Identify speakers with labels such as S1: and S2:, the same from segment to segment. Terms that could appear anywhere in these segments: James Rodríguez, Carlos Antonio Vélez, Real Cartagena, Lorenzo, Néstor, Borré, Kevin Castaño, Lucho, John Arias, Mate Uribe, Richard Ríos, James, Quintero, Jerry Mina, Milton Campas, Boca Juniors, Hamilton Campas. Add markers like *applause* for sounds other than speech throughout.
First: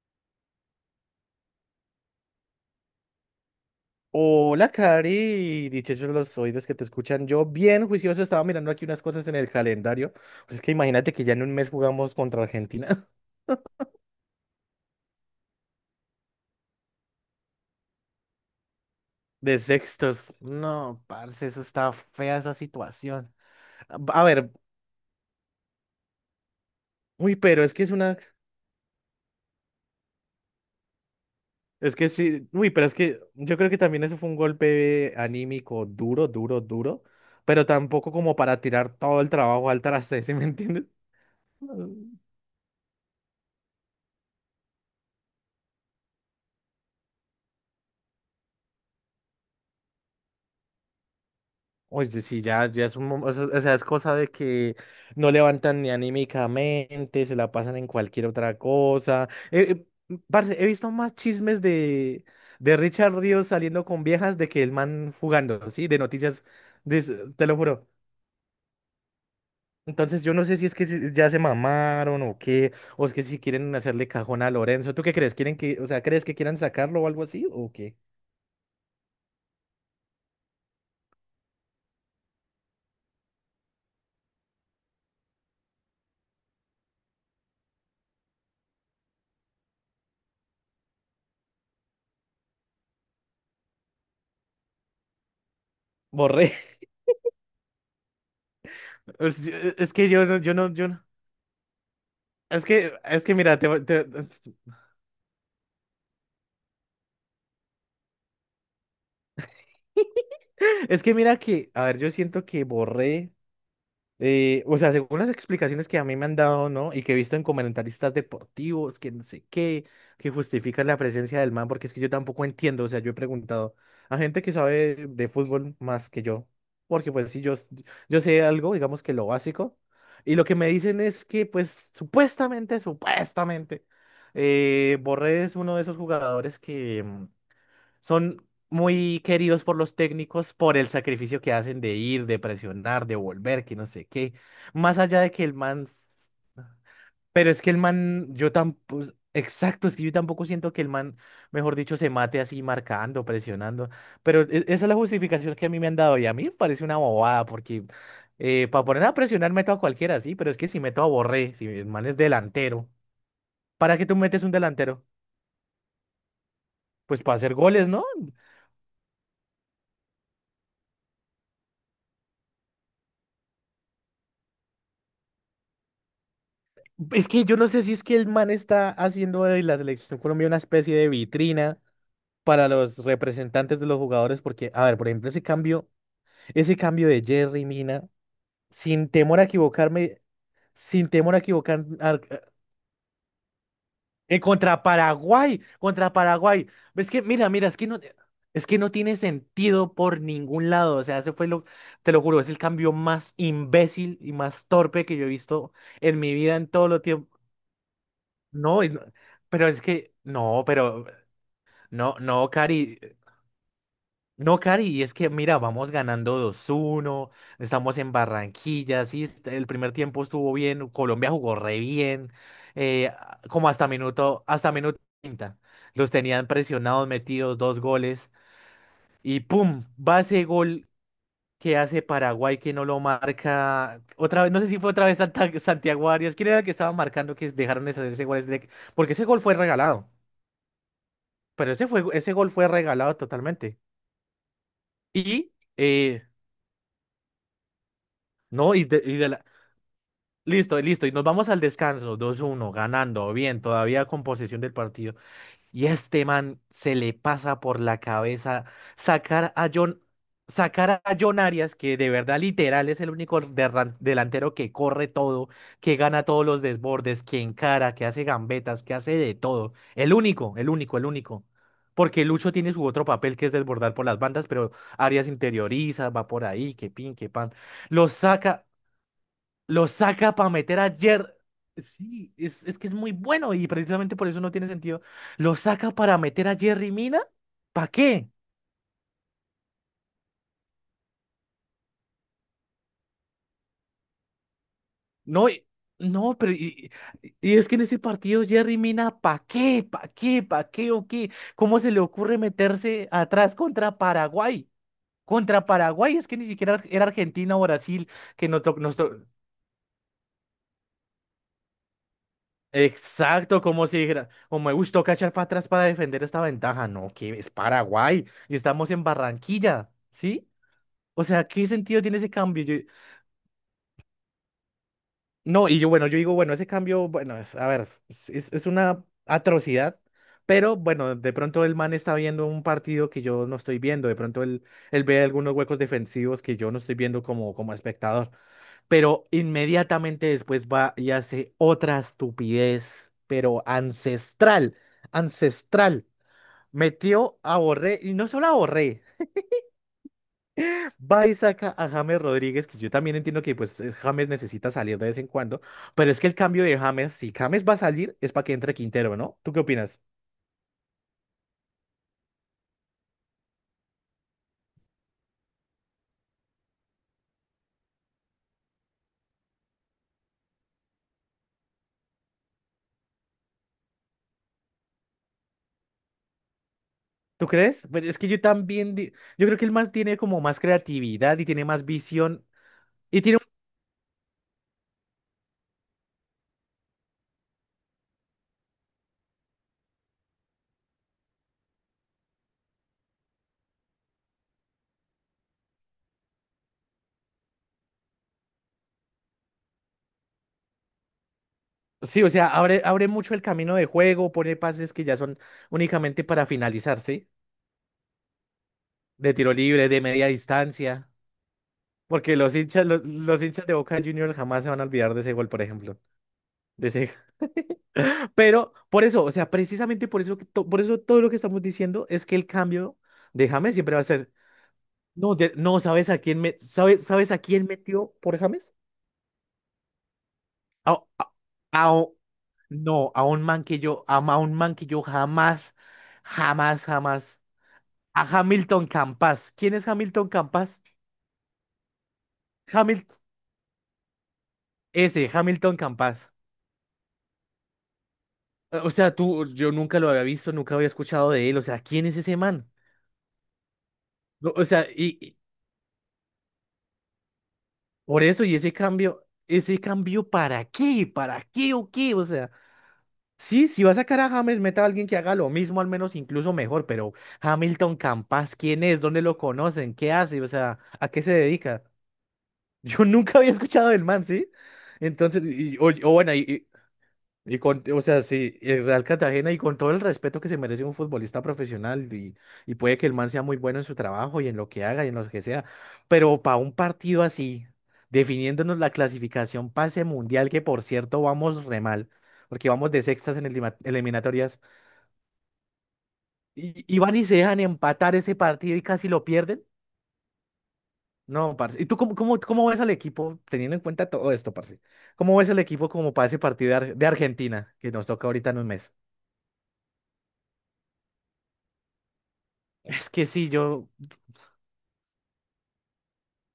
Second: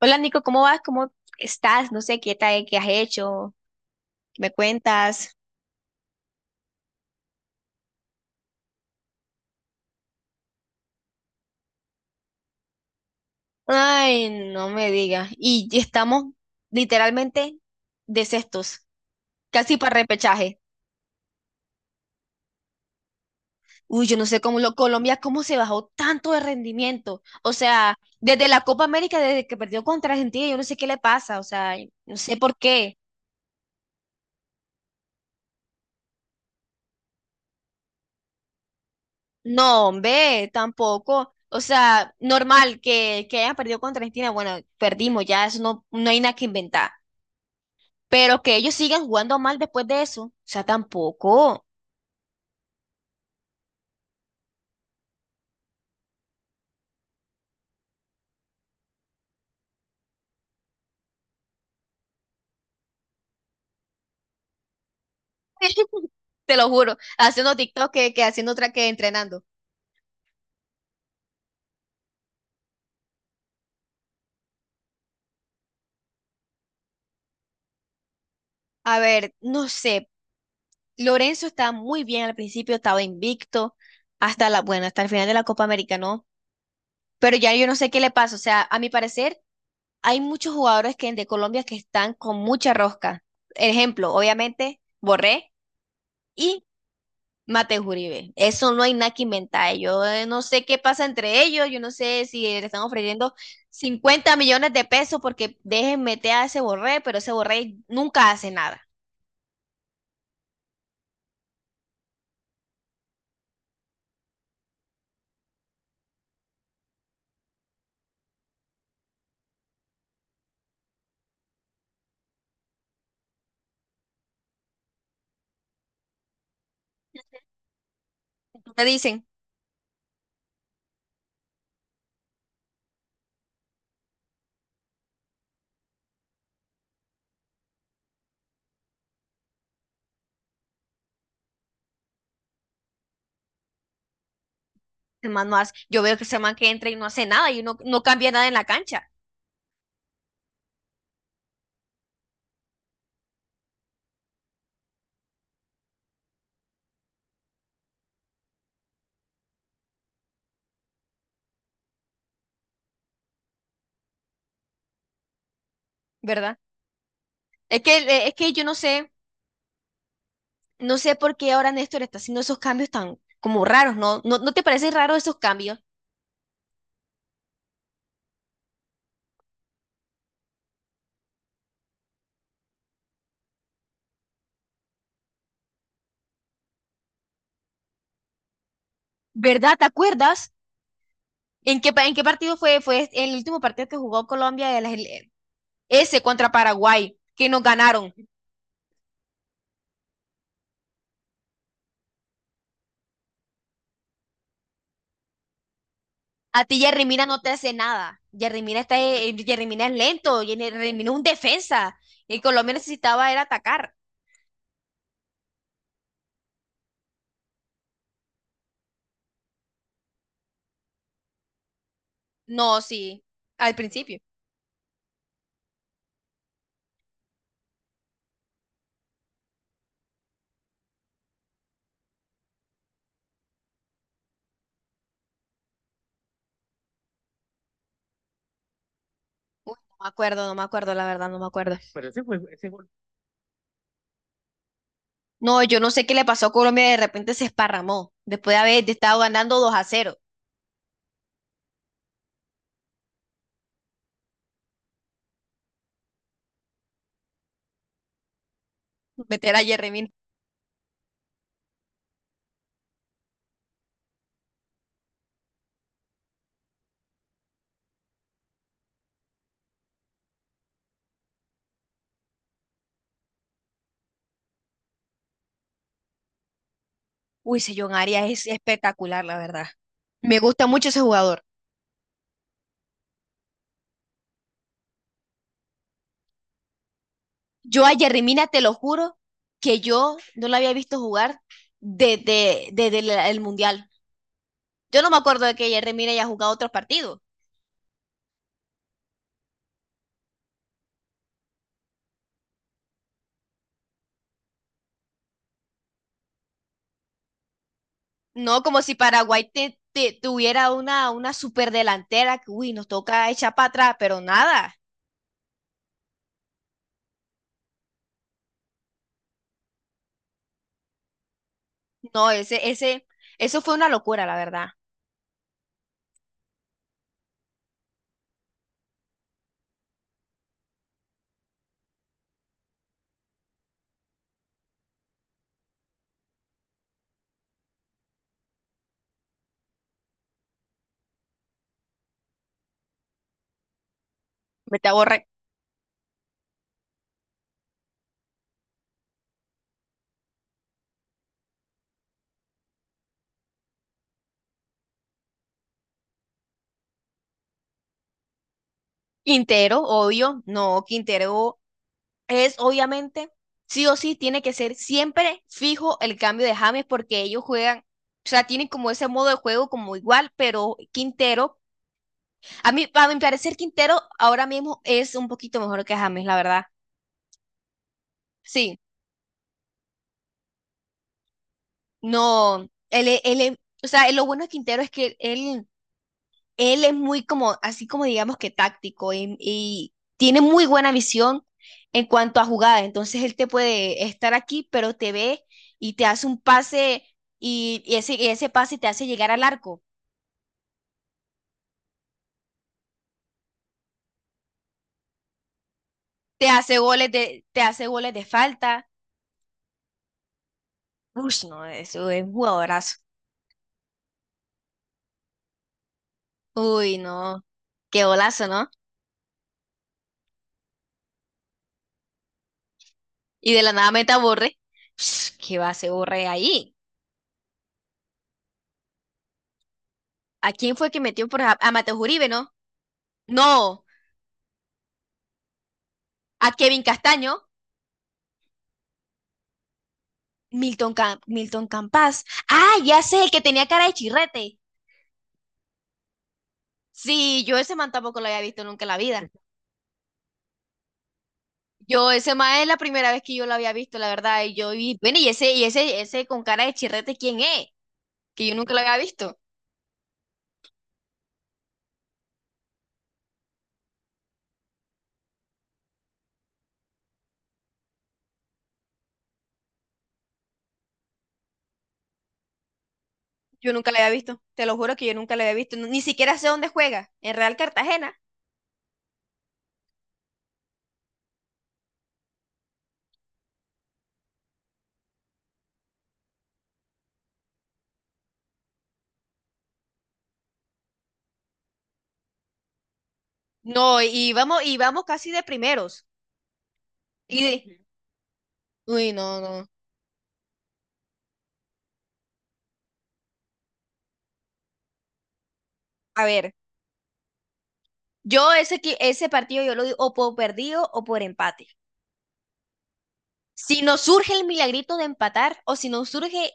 S1: Hola Nico, ¿cómo vas? ¿Cómo estás? No sé qué tal, qué has hecho. ¿Qué me
S2: Hola,
S1: cuentas?
S2: Cari, dichosos los oídos que te escuchan. Yo, bien juicioso, estaba mirando aquí unas cosas en el calendario. Pues es que imagínate que ya en un mes jugamos contra Argentina
S1: Ay, no me digas. Y ya estamos literalmente de sextos,
S2: *laughs* de
S1: casi para
S2: sextos.
S1: repechaje.
S2: No, parce, eso está fea esa situación.
S1: Uy, yo
S2: A
S1: no sé
S2: ver,
S1: Colombia, cómo se bajó tanto de rendimiento.
S2: uy,
S1: O
S2: pero es que es
S1: sea,
S2: una.
S1: desde la Copa América, desde que perdió contra Argentina, yo no sé qué le pasa. O sea,
S2: Es que
S1: no sé
S2: sí,
S1: por
S2: uy, pero es
S1: qué.
S2: que yo creo que también eso fue un golpe anímico duro, duro, duro, pero tampoco como para tirar todo el trabajo al
S1: No,
S2: traste, *laughs* ¿sí me
S1: hombre,
S2: entiendes?
S1: tampoco. O sea,
S2: *laughs*
S1: normal que hayan perdido contra Argentina. Bueno, perdimos ya, eso no hay nada que inventar. Pero que ellos sigan jugando mal después de eso, o sea, tampoco.
S2: Oye, sí, ya, ya es un, o sea, es cosa de que no levantan ni anímicamente, se la pasan en cualquier otra cosa. Parce, he visto más chismes de, Richard Ríos saliendo con viejas de que el man jugando, ¿sí? De
S1: *laughs*
S2: noticias,
S1: Te lo juro,
S2: te
S1: haciendo
S2: lo juro.
S1: TikTok que haciendo otra que entrenando.
S2: Entonces yo no sé si es que ya se mamaron o qué, o es que si quieren hacerle cajón a Lorenzo. ¿Tú qué crees? ¿Quieren que, o sea, crees que quieran sacarlo o algo así o qué?
S1: A ver, no sé, Lorenzo estaba muy bien al principio, estaba invicto bueno, hasta el final de la Copa América, ¿no? Pero ya yo no sé qué le pasa, o sea, a mi parecer hay muchos jugadores que de Colombia que están con mucha rosca. Ejemplo, obviamente, Borré
S2: Borré.
S1: y
S2: *laughs*
S1: Mate Uribe, eso no hay nada que
S2: Es,
S1: inventar.
S2: es
S1: Yo
S2: que yo no,
S1: no
S2: yo
S1: sé
S2: no,
S1: qué
S2: yo no.
S1: pasa entre ellos, yo no sé si
S2: Es
S1: le están
S2: que, es que
S1: ofreciendo
S2: mira,
S1: 50 millones de pesos porque dejen meter a ese Borré, pero ese Borré nunca hace nada.
S2: es que mira que, a ver, yo siento que borré, o sea, según las explicaciones que a mí me han dado, ¿no? Y que he visto en comentaristas deportivos, que no sé qué, que justifican la presencia del man, porque es que yo tampoco entiendo, o sea, yo he preguntado a gente que sabe de fútbol más que yo, porque pues sí, yo sé algo,
S1: Te
S2: digamos que lo
S1: dicen,
S2: básico, y lo que me dicen es que pues supuestamente, Borré es uno de esos jugadores que... son muy queridos por los técnicos por el sacrificio que hacen de ir, de presionar, de volver, que no sé qué. Más allá
S1: el
S2: de que
S1: man
S2: el
S1: no hace,
S2: man...
S1: yo
S2: s-
S1: veo que ese man que entra y no hace nada
S2: Pero es
S1: y
S2: que
S1: no,
S2: el
S1: no
S2: man,
S1: cambia nada
S2: yo
S1: en la
S2: tampoco...
S1: cancha,
S2: Exacto, es que yo tampoco siento que el man, mejor dicho, se mate así marcando, presionando. Pero esa es la justificación que a mí me han dado y a mí me parece una bobada porque para poner a presionar meto a cualquiera, sí, pero es que si meto a Borré, si el man es delantero, ¿para qué tú metes un delantero?
S1: ¿verdad?
S2: Pues para hacer
S1: Es
S2: goles,
S1: que,
S2: ¿no?
S1: eh, es que yo no sé, no sé por qué ahora Néstor está haciendo esos cambios tan como raros, ¿no? ¿No, no te parece raro esos cambios?
S2: Es que yo no sé si es que el man está haciendo de la selección Colombia una especie de vitrina para los representantes de los jugadores, porque, a ver, por ejemplo, ese cambio de Jerry Mina, sin temor a
S1: ¿Verdad? ¿Te
S2: equivocarme,
S1: acuerdas?
S2: sin temor a
S1: ¿En
S2: equivocar,
S1: qué, pa- en
S2: a-
S1: qué partido fue? Fue el último partido que jugó Colombia.
S2: contra Paraguay, contra
S1: Ese contra
S2: Paraguay. Es
S1: Paraguay,
S2: que, mira,
S1: que nos
S2: mira, es que no,
S1: ganaron.
S2: es que no tiene sentido por ningún lado. O sea, ese fue lo, te lo juro, es el cambio más imbécil y más torpe que yo he visto en mi vida
S1: A
S2: en
S1: ti
S2: todo, lo.
S1: Jerry Mina no te hace nada.
S2: No,
S1: Jerry
S2: pero es
S1: Mina es
S2: que,
S1: lento,
S2: no,
S1: Jerry
S2: pero,
S1: Mina es un defensa.
S2: no,
S1: Y
S2: no,
S1: Colombia
S2: Cari,
S1: necesitaba era atacar.
S2: no, Cari, y es que, mira, vamos ganando 2-1, estamos en Barranquilla, sí, el primer tiempo estuvo bien, Colombia jugó re bien,
S1: No, sí,
S2: como
S1: al principio.
S2: hasta minuto 30 los tenían presionados, metidos dos goles, y pum, va ese gol que hace Paraguay que no lo marca, otra vez, no sé si fue otra vez Santiago Arias, ¿quién era el que estaba marcando que dejaron de hacer ese gol? Porque ese gol fue
S1: Uy, no me
S2: regalado.
S1: acuerdo, no me acuerdo, la verdad, no me
S2: Pero
S1: acuerdo.
S2: ese fue, ese gol fue regalado totalmente. Y,
S1: No, yo no sé qué
S2: eh,
S1: le pasó a Colombia, de repente se esparramó. Después de
S2: no,
S1: haber
S2: y
S1: estado
S2: de la...
S1: ganando 2-0
S2: Listo, listo, y nos vamos al descanso, 2-1 ganando, bien, todavía con posesión del partido. Y a este man se le pasa por la cabeza
S1: meter
S2: sacar
S1: a
S2: a
S1: Jerry
S2: John,
S1: Mina.
S2: sacar a John Arias, que de verdad literal es el único delantero que corre todo, que gana todos los desbordes, que encara, que hace gambetas, que hace de todo. El único, el único, el único. Porque Lucho tiene su otro papel que es desbordar por las bandas, pero Arias interioriza, va por ahí, que pin, que pan.
S1: Uy, ese John
S2: Lo
S1: Arias es
S2: saca.
S1: espectacular, la verdad.
S2: Lo saca
S1: Me
S2: para
S1: gusta
S2: meter
S1: mucho
S2: a
S1: ese
S2: Jer.
S1: jugador.
S2: Sí, es que es muy bueno y precisamente por eso no tiene sentido. Lo saca para meter a Jerry Mina.
S1: Yo
S2: ¿Para
S1: a Jerry
S2: qué?
S1: Mina, te lo juro, que yo no la había visto jugar desde el Mundial. Yo no me acuerdo
S2: No,
S1: de que Jerry Mina haya
S2: no,
S1: jugado
S2: pero
S1: otros
S2: y,
S1: partidos.
S2: y es que en ese partido Jerry Mina, ¿para qué? ¿Para qué? ¿Para qué o qué? ¿Cómo se le ocurre meterse atrás contra Paraguay? Contra Paraguay, es que ni siquiera era Argentina o Brasil que
S1: No como si Paraguay tuviera una superdelantera que, uy, nos toca echar
S2: exacto,
S1: para
S2: como
S1: atrás,
S2: si
S1: pero
S2: dijera, como me
S1: nada.
S2: gustó cachar para atrás para defender esta ventaja. No, que es Paraguay y estamos en Barranquilla, ¿sí? O sea, ¿qué sentido tiene ese
S1: No,
S2: cambio? Yo.
S1: eso fue una locura, la verdad.
S2: No, y yo, bueno, yo digo, bueno, ese cambio, bueno, es- a ver, es una atrocidad, pero bueno, de pronto el man está viendo un partido que yo no estoy viendo, de pronto él, él ve algunos huecos defensivos que yo no estoy viendo como, como espectador. Pero inmediatamente después va y hace otra estupidez, pero ancestral,
S1: Me te borrar.
S2: ancestral. Metió a Borré, y no solo a Borré, va y saca a James Rodríguez, que yo también entiendo que pues James necesita salir de vez en cuando, pero es que el cambio de James, si James va a salir, es para que entre Quintero, ¿no? ¿Tú qué
S1: Quintero,
S2: opinas?
S1: obvio. No, Quintero es obviamente, sí o sí, tiene que ser siempre fijo el cambio de James porque ellos juegan, o sea, tienen como ese modo de juego como igual, pero Quintero, a mi parecer, Quintero ahora mismo es un poquito mejor que James, la verdad.
S2: ¿Tú crees? Pues es que yo
S1: Sí,
S2: también, yo creo que él más tiene como más creatividad y tiene más visión
S1: no,
S2: y tiene.
S1: o sea, lo bueno de Quintero es que él. Él es muy como, así como digamos que táctico y tiene muy buena visión en cuanto a jugada. Entonces él te puede estar aquí, pero te ve y te hace un pase y ese pase te hace llegar al arco.
S2: Sí, o sea, abre, abre mucho el camino de juego, pone pases que ya son únicamente para
S1: Te hace
S2: finalizar,
S1: goles
S2: ¿sí?
S1: de, te hace goles de falta.
S2: De tiro libre, de media distancia.
S1: Uy, no, eso es un
S2: Porque
S1: jugadorazo.
S2: los hinchas de Boca Juniors jamás se van a olvidar de ese gol, por ejemplo. De
S1: Uy,
S2: ese...
S1: no, qué
S2: *laughs*
S1: golazo, ¿no?
S2: Pero por eso, o sea, precisamente por eso, por eso todo lo que estamos diciendo es que el cambio de
S1: Y de la
S2: James
S1: nada
S2: siempre va a
S1: mete a
S2: ser.
S1: Borre. Ush,
S2: No,
S1: ¿qué va a
S2: no,
S1: hacer
S2: ¿sabes a
S1: Borre
S2: quién me,
S1: ahí?
S2: sabes, sabes a quién metió por James?
S1: ¿A quién fue
S2: A,
S1: que metió
S2: a-
S1: por a
S2: a
S1: Mateo
S2: un-
S1: Uribe, no?
S2: no, a un man que
S1: No,
S2: yo, un man que yo jamás,
S1: a Kevin
S2: jamás,
S1: Castaño.
S2: jamás a Hamilton Campas. ¿Quién es Hamilton Campas?
S1: Milton Campas. Ah, ya
S2: Hamil
S1: sé, el que tenía cara de chirrete.
S2: ese, Hamilton Campas.
S1: Sí, yo ese man tampoco lo había visto nunca en
S2: O
S1: la
S2: sea,
S1: vida.
S2: tú, yo nunca lo había visto, nunca había escuchado de él. O sea, ¿quién
S1: Yo
S2: es
S1: ese
S2: ese
S1: man es
S2: man?
S1: la primera vez que yo lo había visto, la verdad.
S2: No,
S1: Y
S2: o
S1: yo
S2: sea,
S1: vi, bueno,
S2: y
S1: ese con cara de chirrete, ¿quién es?
S2: por eso,
S1: Que yo nunca lo había visto.
S2: ese cambio, ¿para qué? ¿Para qué o qué? O sea, sí, si va a sacar a James, meta a alguien que haga lo mismo, al menos incluso mejor, pero Hamilton Campas, ¿quién es? ¿Dónde lo conocen? ¿Qué hace? O sea, ¿a qué se dedica? *laughs* Yo nunca había
S1: Yo
S2: escuchado
S1: nunca lo
S2: del
S1: había
S2: man,
S1: visto.
S2: ¿sí?
S1: Te lo juro que yo nunca
S2: Entonces,
S1: lo había visto. Ni
S2: o bueno,
S1: siquiera sé
S2: y,
S1: dónde juega. En Real
S2: Y con, o
S1: Cartagena.
S2: sea, sí, el Real Cartagena y con todo el respeto que se merece un futbolista profesional y puede que el man sea muy bueno en su trabajo y en lo que haga y en lo que sea, pero para un partido así, definiéndonos la clasificación pase mundial, que por cierto vamos re mal, porque vamos de sextas en
S1: No, y
S2: eliminatorias,
S1: vamos, y vamos casi de primeros.
S2: y van y se
S1: Y
S2: dejan
S1: de-
S2: empatar ese partido y casi
S1: Uy,
S2: lo
S1: no,
S2: pierden.
S1: no.
S2: No, parce. ¿Y tú cómo, cómo, cómo ves al equipo, teniendo en cuenta todo esto, parce? ¿Cómo ves al equipo como
S1: A
S2: para ese
S1: ver,
S2: partido de, Argentina que nos toca ahorita en un mes?
S1: ese partido yo lo di o por perdido o por empate.
S2: Es que sí,
S1: Si
S2: yo...
S1: nos surge el milagrito de empatar o si nos surge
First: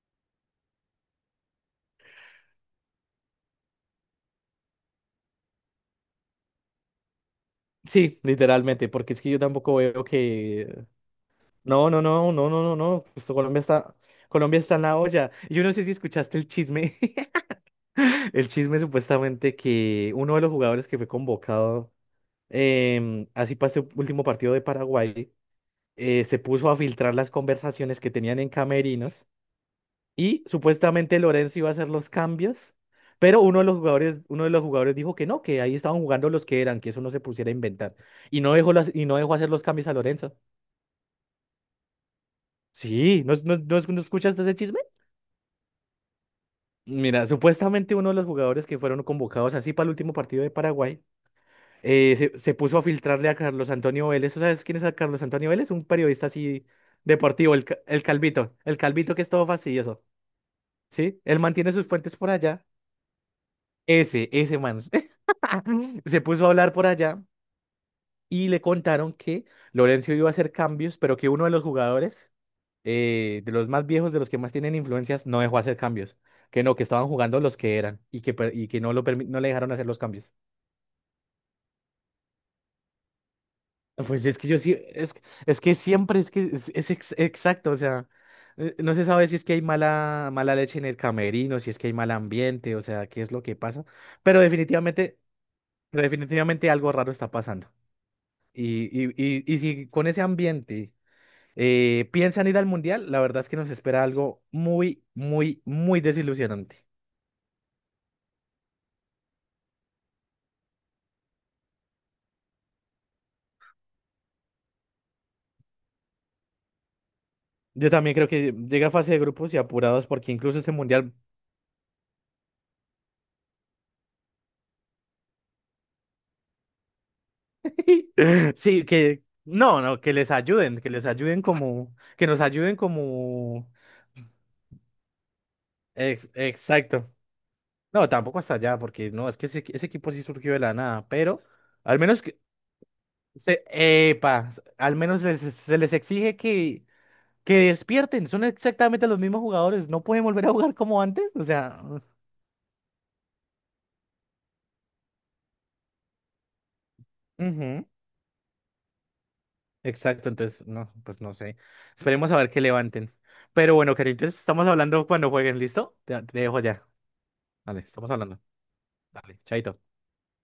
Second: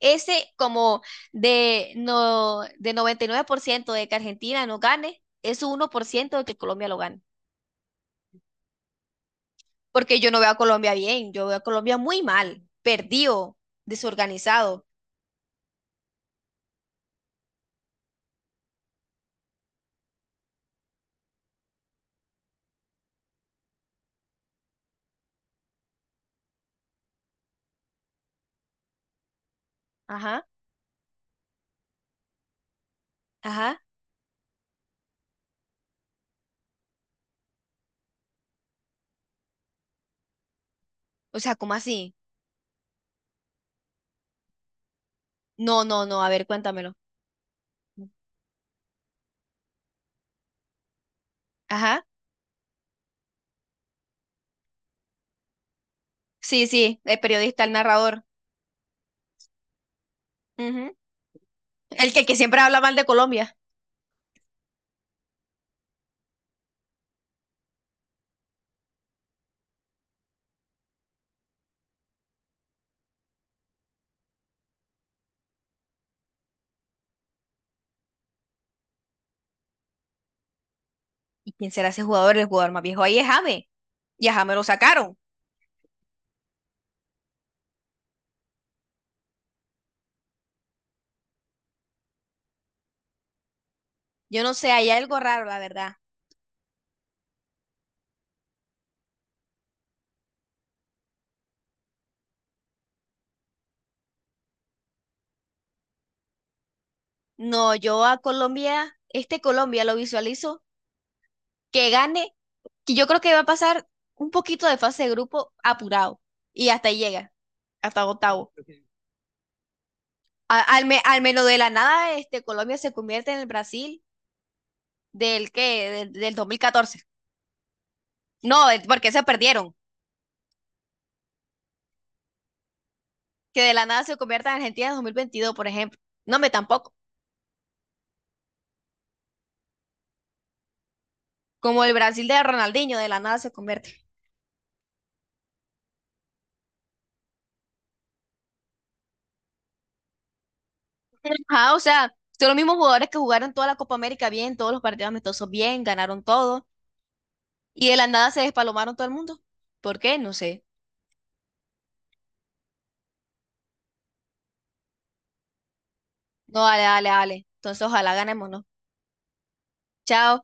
S1: ese como de, no, de 99% de que Argentina no gane, es un 1% de que Colombia lo gane.
S2: Sí, literalmente, porque es que yo tampoco veo
S1: Porque yo no veo a
S2: que...
S1: Colombia bien, yo veo a
S2: No,
S1: Colombia
S2: no,
S1: muy
S2: no, no, no,
S1: mal,
S2: no, no. Esto
S1: perdido,
S2: Colombia está en
S1: desorganizado.
S2: la olla. Yo no sé si escuchaste el chisme. *laughs* El chisme supuestamente que uno de los jugadores que fue convocado así para este último partido de Paraguay se puso a filtrar las conversaciones que tenían en camerinos y
S1: Ajá,
S2: supuestamente Lorenzo iba a hacer los cambios, pero uno de los
S1: ajá.
S2: jugadores, uno de los jugadores dijo que no, que ahí estaban jugando los que eran, que eso no se pusiera a inventar. Y no dejó las, y no dejó hacer los cambios a Lorenzo.
S1: O sea, ¿cómo así?
S2: Sí, ¿ no escuchaste ese chisme?
S1: No, no, no, a ver, cuéntamelo.
S2: Mira, supuestamente uno de los jugadores que fueron convocados así para el último partido de Paraguay
S1: Ajá.
S2: se puso a filtrarle a Carlos Antonio Vélez. ¿Tú sabes quién es a Carlos Antonio Vélez? Un periodista
S1: Sí,
S2: así
S1: sí, el
S2: deportivo,
S1: periodista, el narrador.
S2: el calvito que es todo fastidioso.
S1: Ujú.
S2: ¿Sí? Él mantiene sus
S1: El
S2: fuentes
S1: que,
S2: por
S1: que siempre
S2: allá.
S1: habla mal de Colombia.
S2: Ese man. *laughs* *laughs* Se puso a hablar por allá y le contaron que Lorenzo iba a hacer cambios, pero que uno de los jugadores, de los más viejos, de los que más tienen influencias, no dejó hacer cambios. Que no, que estaban jugando los que eran y que, y que no, no le dejaron hacer los cambios.
S1: ¿Y quién será ese jugador? El jugador más viejo ahí es James.
S2: Pues
S1: Y a
S2: es que
S1: James
S2: yo
S1: lo
S2: sí,
S1: sacaron.
S2: es que siempre es que exacto, o sea, no se sabe si es que hay mala, mala leche en el camerino, si es que hay mal ambiente, o sea, qué es lo que pasa, pero
S1: Yo no sé, hay algo
S2: definitivamente,
S1: raro, la verdad.
S2: pero definitivamente algo raro está pasando. Y si con ese ambiente. ¿Piensan ir al mundial? La verdad es que nos espera algo muy, muy, muy desilusionante.
S1: No, yo a Colombia, este Colombia lo visualizo que gane, que yo creo que va a pasar un poquito de fase de grupo apurado y hasta ahí llega,
S2: Yo
S1: hasta
S2: también creo
S1: octavo.
S2: que llega a fase de grupos y apurados porque incluso
S1: A-
S2: este
S1: al, me-
S2: mundial,
S1: al menos de la nada, este Colombia se convierte en el Brasil del 2014.
S2: *laughs*
S1: No,
S2: sí,
S1: porque se
S2: que
S1: perdieron.
S2: no, no, que les ayuden como, que nos ayuden
S1: Que
S2: como,
S1: de la nada se convierta en Argentina en 2022 por ejemplo. No, me tampoco.
S2: exacto. No, tampoco hasta allá porque no, es que ese equipo sí surgió de la nada, pero
S1: Como el
S2: al menos
S1: Brasil
S2: que,
S1: de Ronaldinho, de la nada se
S2: se,
S1: convierte.
S2: epa, se les exige que despierten, son exactamente los mismos jugadores, no pueden volver a jugar como antes, o
S1: Ajá, o
S2: sea,
S1: sea, son los mismos jugadores que jugaron toda la Copa América bien, todos los partidos amistosos bien, ganaron todo,
S2: ujú,
S1: y de la nada se despalomaron todo el mundo. ¿Por qué?
S2: exacto,
S1: No sé.
S2: entonces, no, pues no sé. Esperemos a ver que levanten. Pero bueno, cariño, entonces estamos hablando cuando jueguen, ¿listo? Te dejo
S1: No, dale,
S2: ya.
S1: dale, dale.
S2: Dale,
S1: Entonces,
S2: estamos
S1: ojalá
S2: hablando.
S1: ganemos, ¿no?
S2: Dale, chaito.
S1: Chao.